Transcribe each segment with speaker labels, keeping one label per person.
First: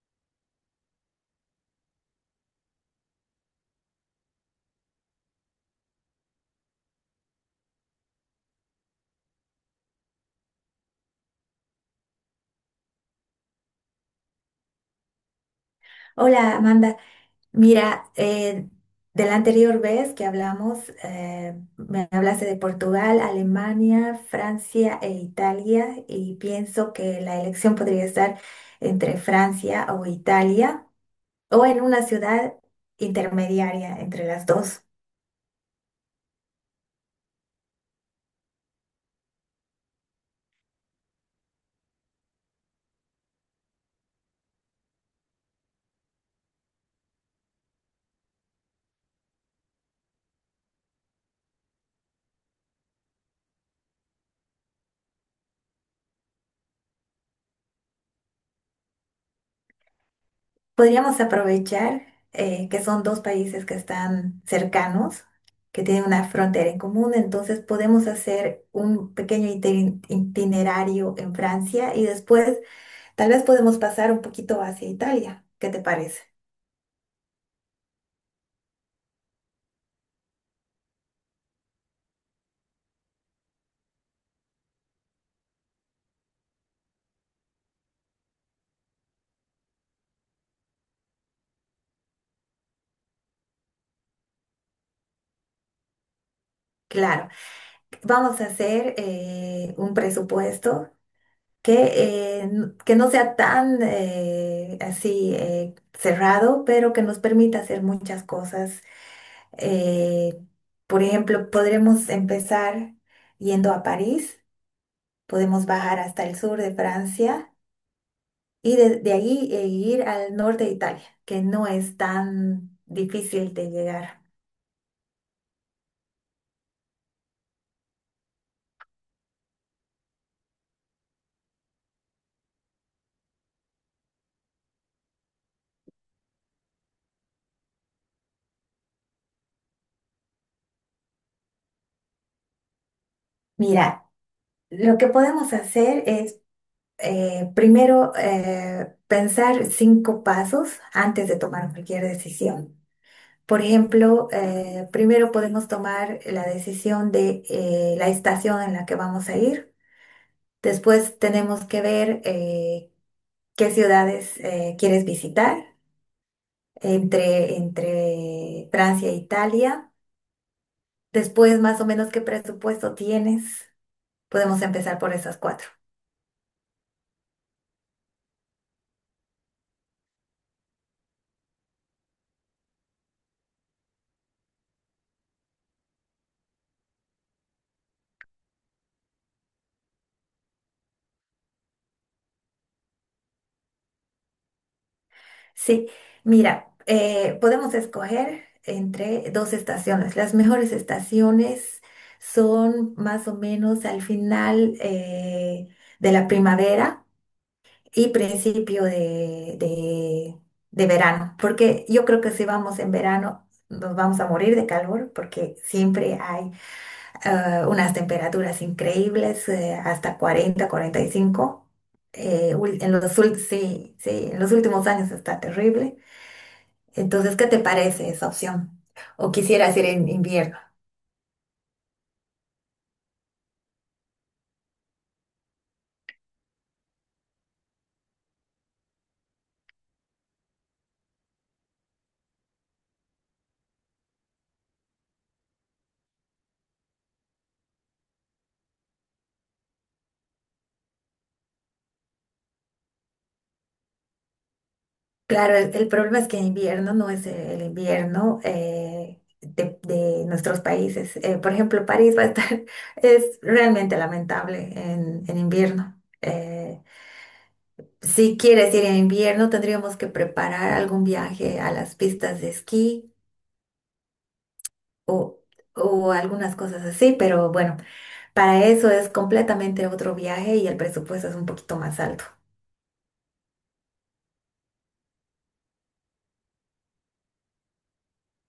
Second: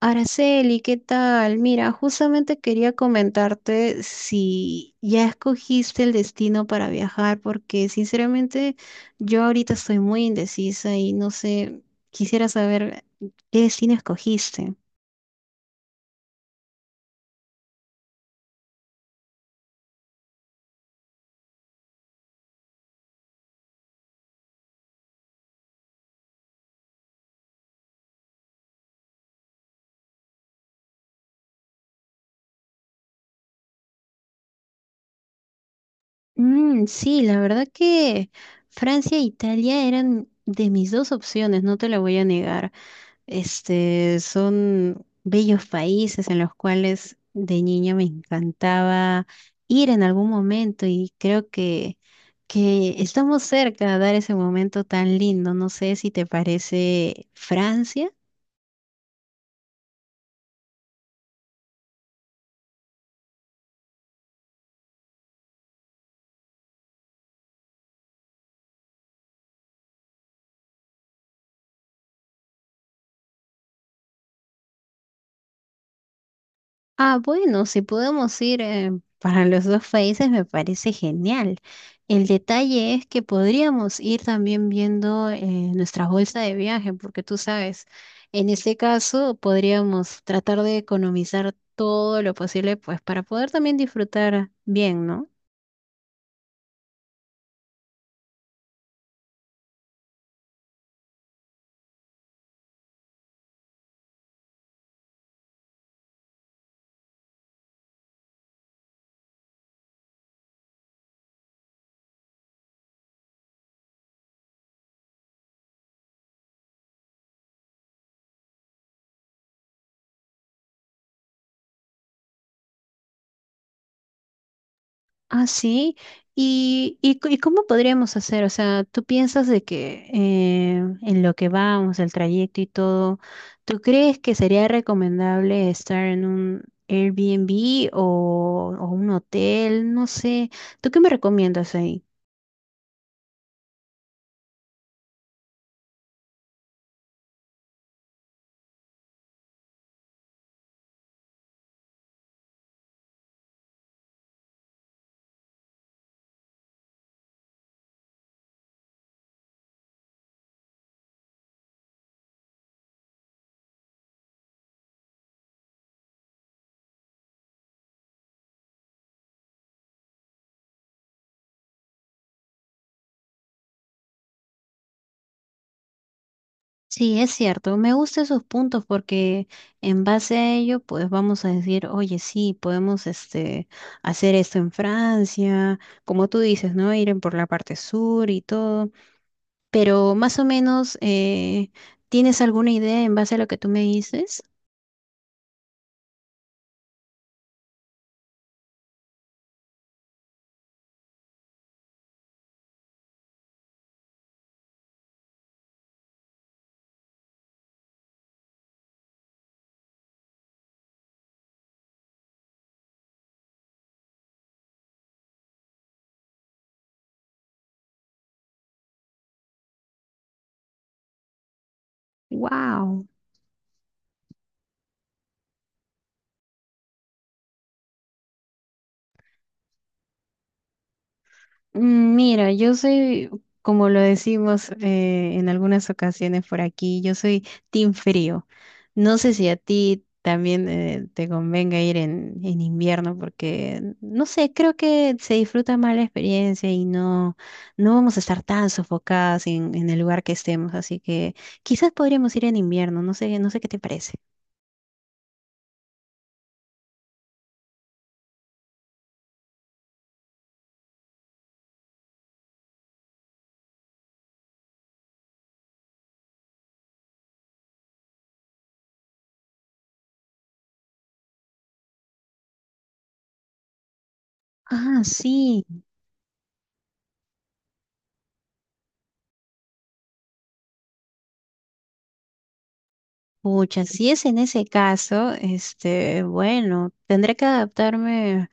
Speaker 1: Araceli, ¿qué tal? Mira, justamente quería comentarte si ya escogiste el destino para viajar, porque sinceramente yo ahorita estoy muy indecisa y no sé, quisiera saber qué destino escogiste.
Speaker 2: Hola Amanda, mira, de la anterior vez que hablamos, me hablaste de Portugal, Alemania, Francia e Italia y pienso que la elección podría estar entre Francia o Italia o en una ciudad intermediaria entre las dos.
Speaker 1: Mm, sí, la verdad que Francia e Italia eran de mis dos opciones, no te lo voy a negar. Este, son bellos países en los cuales de niña me encantaba ir en algún momento y creo que estamos cerca de dar ese momento tan lindo. No sé si te parece Francia.
Speaker 2: Podríamos aprovechar que son dos países que están cercanos, que tienen una frontera en común, entonces podemos hacer un pequeño itinerario en Francia y después tal vez podemos pasar un poquito hacia Italia. ¿Qué te parece?
Speaker 1: Ah, bueno, si podemos ir para los dos países me parece genial. El detalle es que podríamos ir también viendo nuestra bolsa de viaje, porque tú sabes, en este caso podríamos tratar de economizar todo lo posible, pues para poder también disfrutar bien, ¿no?
Speaker 2: Claro, vamos a hacer un presupuesto que, que no sea tan así cerrado, pero que nos permita hacer muchas cosas. Eh, por ejemplo, podremos empezar yendo a París, podemos bajar hasta el sur de Francia y desde de ahí ir al norte de Italia, que no es tan difícil de llegar.
Speaker 1: Ah, sí. ¿Y cómo podríamos hacer? O sea, ¿tú piensas de que en lo que vamos, el trayecto y todo, ¿tú crees que sería recomendable estar en un Airbnb o un hotel? No sé. ¿Tú qué me recomiendas ahí?
Speaker 2: Mira, lo que podemos hacer es primero pensar cinco pasos antes de tomar cualquier decisión. Por ejemplo, primero podemos tomar la decisión de la estación en la que vamos a ir. Después tenemos que ver qué ciudades quieres visitar entre Francia e Italia. Después, más o menos, qué presupuesto tienes. Podemos empezar por esas cuatro.
Speaker 1: Sí, es cierto. Me gustan esos puntos porque en base a ello, pues vamos a decir, oye, sí, podemos este, hacer esto en Francia, como tú dices, ¿no? Ir en por la parte sur y todo. Pero más o menos, ¿tienes alguna idea en base a lo que tú me dices?
Speaker 2: Sí, mira, podemos escoger entre dos estaciones. Las mejores estaciones son más o menos al final de la primavera y principio de verano, porque yo creo que si vamos en verano nos vamos a morir de calor porque siempre hay unas temperaturas increíbles, hasta 40, 45.
Speaker 1: Wow.
Speaker 2: Sí, sí, en los últimos años está terrible. Entonces, ¿qué te parece esa opción? ¿O quisieras ir en invierno?
Speaker 1: Mira, yo soy, como lo decimos en algunas ocasiones por aquí, yo soy team frío. No sé si a ti también te convenga ir en invierno porque, no sé, creo que se disfruta más la experiencia y no, no vamos a estar tan sofocadas en el lugar que estemos. Así que quizás podríamos ir en invierno, no sé, no sé qué te parece.
Speaker 2: Claro, el problema es que en invierno no es el invierno de nuestros países. Por ejemplo, París va a estar, es realmente lamentable en invierno. Si quieres ir en invierno, tendríamos que preparar algún viaje a las pistas de esquí
Speaker 1: Ah,
Speaker 2: o,
Speaker 1: sí.
Speaker 2: o algunas cosas así, pero bueno, para eso es completamente otro viaje y el presupuesto es un poquito más alto.
Speaker 1: Pucha, si es en ese caso, este, bueno, tendré que adaptarme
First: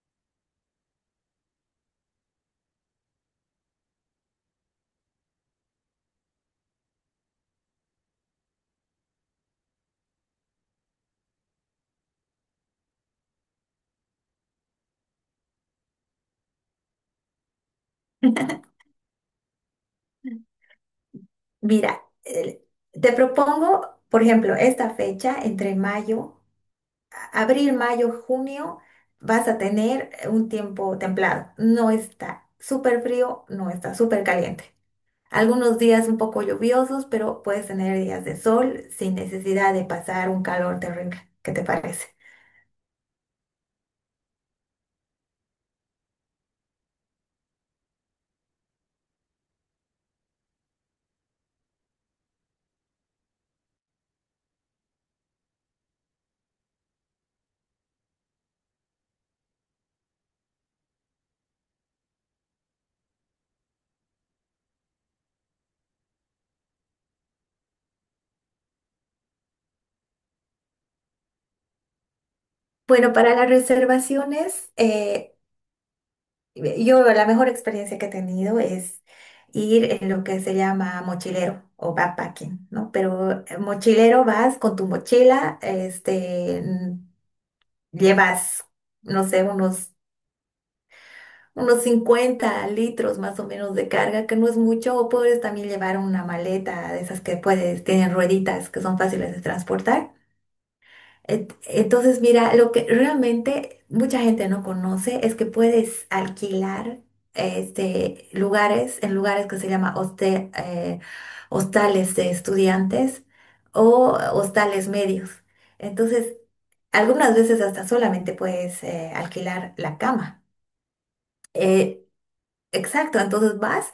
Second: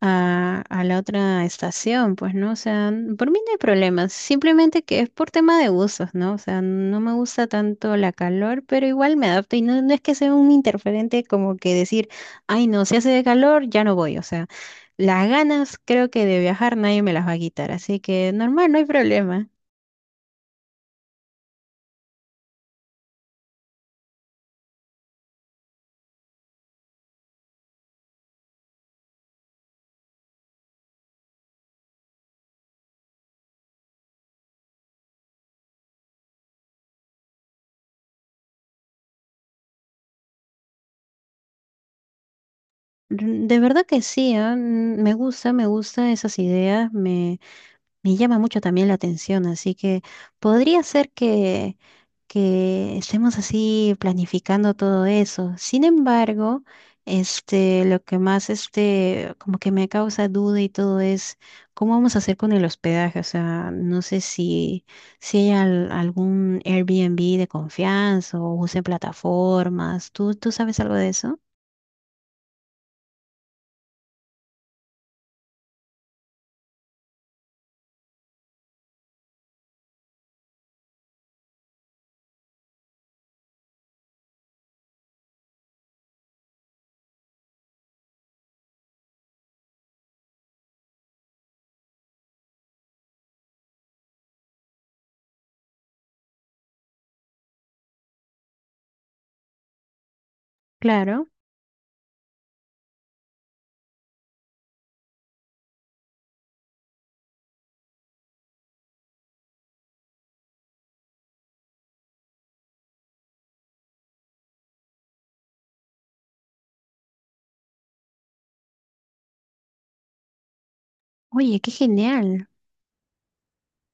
Speaker 1: a la otra estación, pues, ¿no? O sea, por mí no hay problema, simplemente que es por tema de gustos, ¿no? O sea, no me gusta tanto la calor, pero igual me adapto y no, no es que sea un interferente como que decir, ay, no, si hace de calor, ya no voy, o sea, las ganas creo que de viajar nadie me las va a quitar, así que normal, no hay problema.
Speaker 2: Mira, te propongo, por ejemplo, esta fecha entre mayo, abril, mayo, junio, vas a tener un tiempo templado. No está súper frío, no está súper caliente. Algunos días un poco lluviosos, pero puedes tener días de sol sin necesidad de pasar un calor terrible. ¿Qué te parece?
Speaker 1: De verdad que sí. Ah, me gusta, me gusta esas ideas. Me llama mucho también la atención, así que podría ser que estemos así planificando todo eso. Sin embargo, este, lo que más este, como que me causa duda y todo es cómo vamos a hacer con el hospedaje. O sea, no sé si, si hay algún Airbnb de confianza o usen plataformas. ¿Tú sabes algo de eso?
Speaker 2: Bueno, para las reservaciones, yo la mejor experiencia que he tenido es ir en lo que se llama mochilero o backpacking, ¿no? Pero mochilero vas con tu mochila, este, llevas, no sé, unos 50 litros más o menos de carga, que no es mucho, o puedes también llevar una maleta de esas que puedes, tienen rueditas que son fáciles de transportar.
Speaker 1: Claro.
Speaker 2: Entonces, mira, lo que realmente mucha gente no conoce es que puedes alquilar este, lugares en lugares que se llama hostales de estudiantes o hostales medios. Entonces, algunas veces hasta solamente puedes alquilar la cama.
Speaker 1: Oye, qué
Speaker 2: Eh,
Speaker 1: genial.
Speaker 2: exacto, entonces vas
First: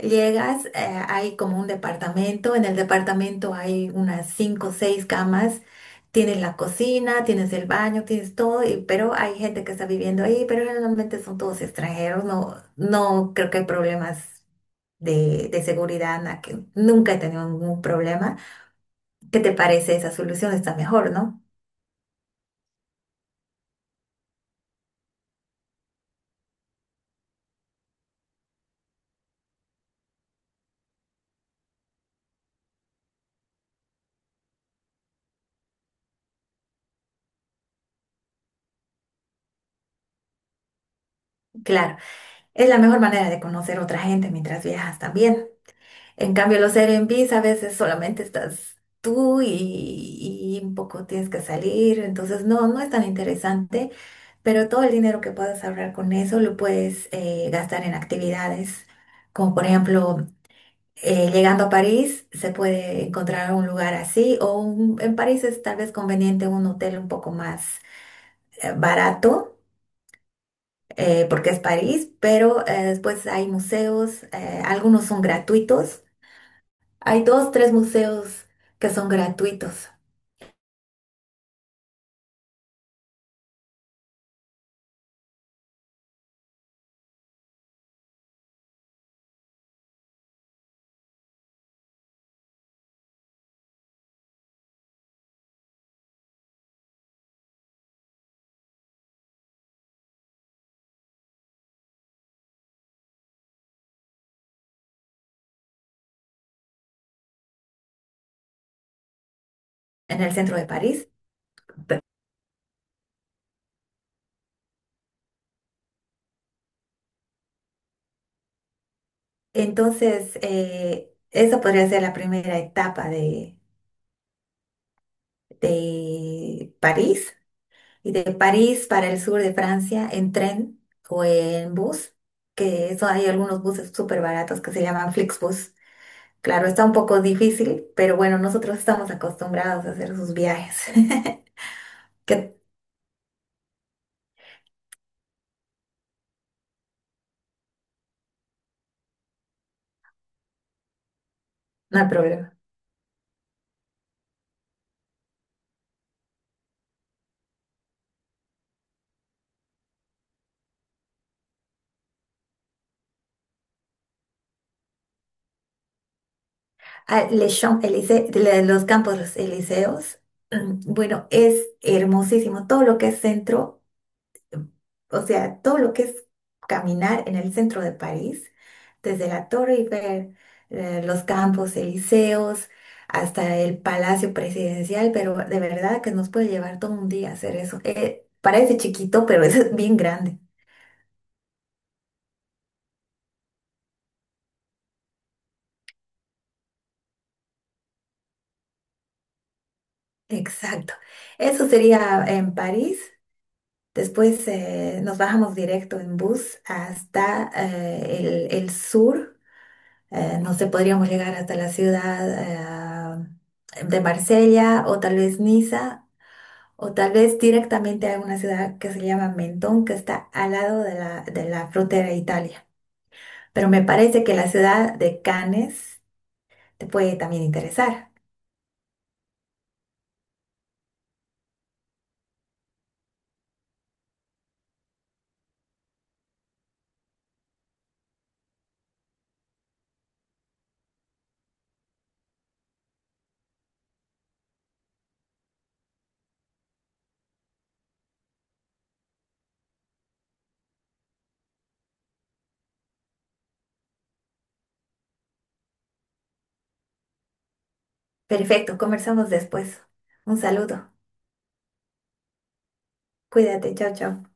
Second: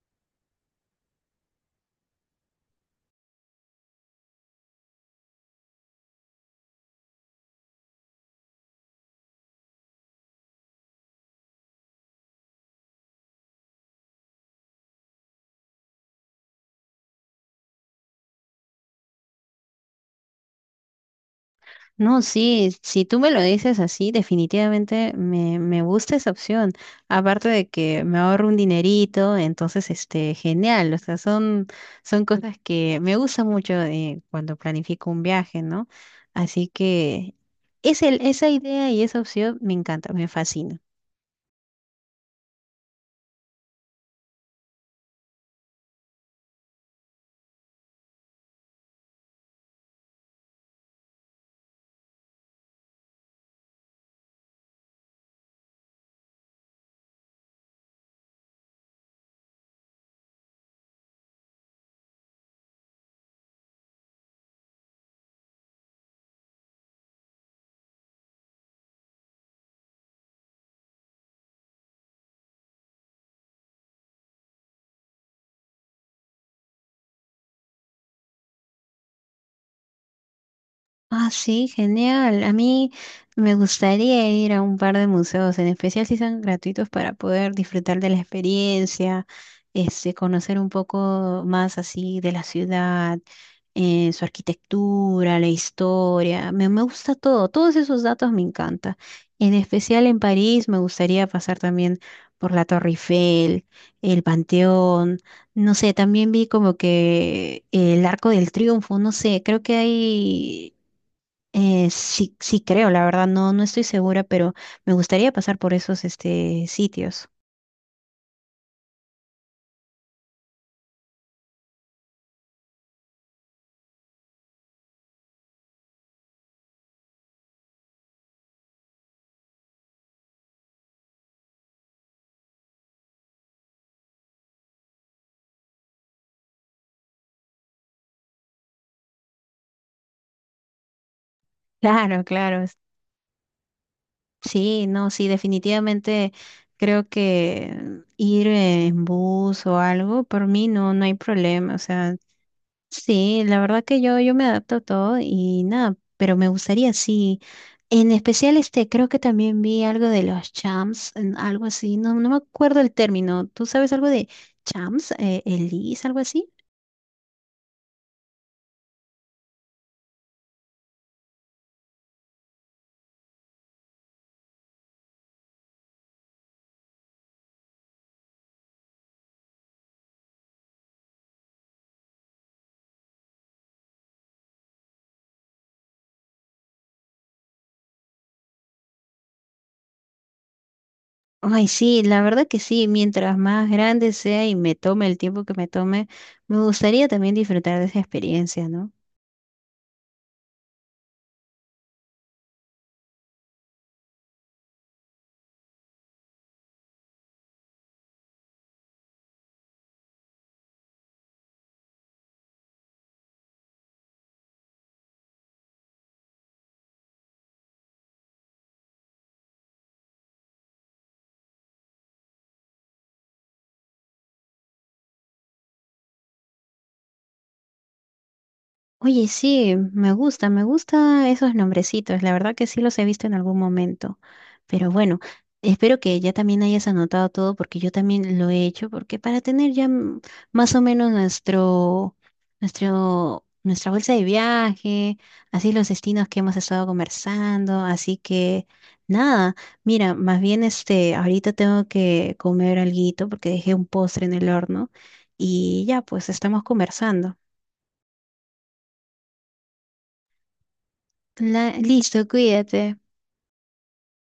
Speaker 2: Llegas, hay como un departamento, en el departamento hay unas cinco o seis camas, tienes la cocina, tienes el baño, tienes todo, pero hay gente que está viviendo ahí, pero generalmente son todos extranjeros, no creo que hay problemas de seguridad, que nunca he tenido ningún problema. ¿Qué te parece esa solución? Está mejor, ¿no?
Speaker 1: No, sí, si tú me lo dices así, definitivamente me gusta esa opción. Aparte de que me ahorro un dinerito, entonces, este, genial. O sea, son, son cosas que me gusta mucho cuando planifico un viaje, ¿no? Así que es el, esa idea y esa opción me encanta, me fascina.
Speaker 2: Claro, es la mejor manera de conocer otra gente mientras viajas también, ¿no? En cambio, los Airbnbs a veces solamente estás tú y un poco tienes que salir, entonces no es tan interesante, pero todo el dinero que puedas ahorrar con eso lo puedes gastar en actividades, como por ejemplo, llegando a París se puede encontrar un lugar así, en París es tal vez conveniente un hotel un poco más barato. Porque es París, pero después hay museos, algunos son gratuitos. Hay dos, tres museos que son gratuitos
Speaker 1: Ah, sí, genial. A mí me gustaría ir a un par de museos, en especial si son gratuitos para poder disfrutar de la experiencia, este, conocer un poco más así de la ciudad, su arquitectura, la historia. Me gusta todo, todos esos datos me encanta. En especial en París me gustaría pasar también por la Torre Eiffel, el Panteón. No sé, también vi como que el Arco del Triunfo, no sé, creo que
Speaker 2: en el centro de
Speaker 1: hay
Speaker 2: París. Pe-
Speaker 1: sí, sí creo, la verdad, no, no estoy segura, pero me gustaría pasar por esos este, sitios.
Speaker 2: Entonces, esa podría ser la primera etapa de París. Y de París para el sur de Francia en tren o en bus, que eso hay algunos buses súper baratos que se llaman Flixbus. Claro, está un poco difícil, pero bueno, nosotros estamos acostumbrados a hacer sus viajes.
Speaker 1: Claro,
Speaker 2: Que
Speaker 1: claro. Sí, no, sí, definitivamente creo que ir en bus o algo, por mí no, no hay problema. O
Speaker 2: no hay
Speaker 1: sea,
Speaker 2: problema.
Speaker 1: sí, la verdad que yo me adapto a todo y nada, pero me gustaría, sí. En especial, este, creo que también vi algo de los champs, algo así, no, no me acuerdo el término. ¿Tú sabes algo de champs, elis, algo así?
Speaker 2: Ah, Les Champs Élysées, los Campos Elíseos. Bueno, es hermosísimo. Todo lo que es centro, o sea, todo lo que es caminar en el centro de París, desde la Torre y ver los Campos Elíseos hasta el Palacio Presidencial, pero de verdad que nos puede llevar todo un día hacer eso. Parece chiquito, pero es bien grande.
Speaker 1: Ay, sí, la verdad que sí, mientras más grande sea y me tome el tiempo que me tome, me gustaría también disfrutar de esa experiencia, ¿no?
Speaker 2: Exacto. Eso sería en París. Después nos bajamos directo en bus hasta el sur. No sé, podríamos llegar hasta la ciudad de Marsella o tal vez Niza o tal vez directamente a una ciudad que se llama Mentón, que está al lado de la frontera de Italia. Pero me parece que la ciudad de Cannes te puede también interesar.
Speaker 1: Oye, sí, me gusta esos nombrecitos. La verdad que sí los he visto en algún momento. Pero bueno, espero que ya también hayas anotado todo porque yo también lo he hecho, porque para tener ya más o menos nuestro, nuestro, nuestra bolsa de viaje, así los destinos que hemos estado conversando, así que nada, mira, más bien este, ahorita tengo que comer alguito porque dejé un postre en el horno y ya, pues estamos conversando.
Speaker 2: Perfecto, conversamos después. Un saludo.
Speaker 1: La, listo, cuídate.
Speaker 2: Cuídate, chao, chao.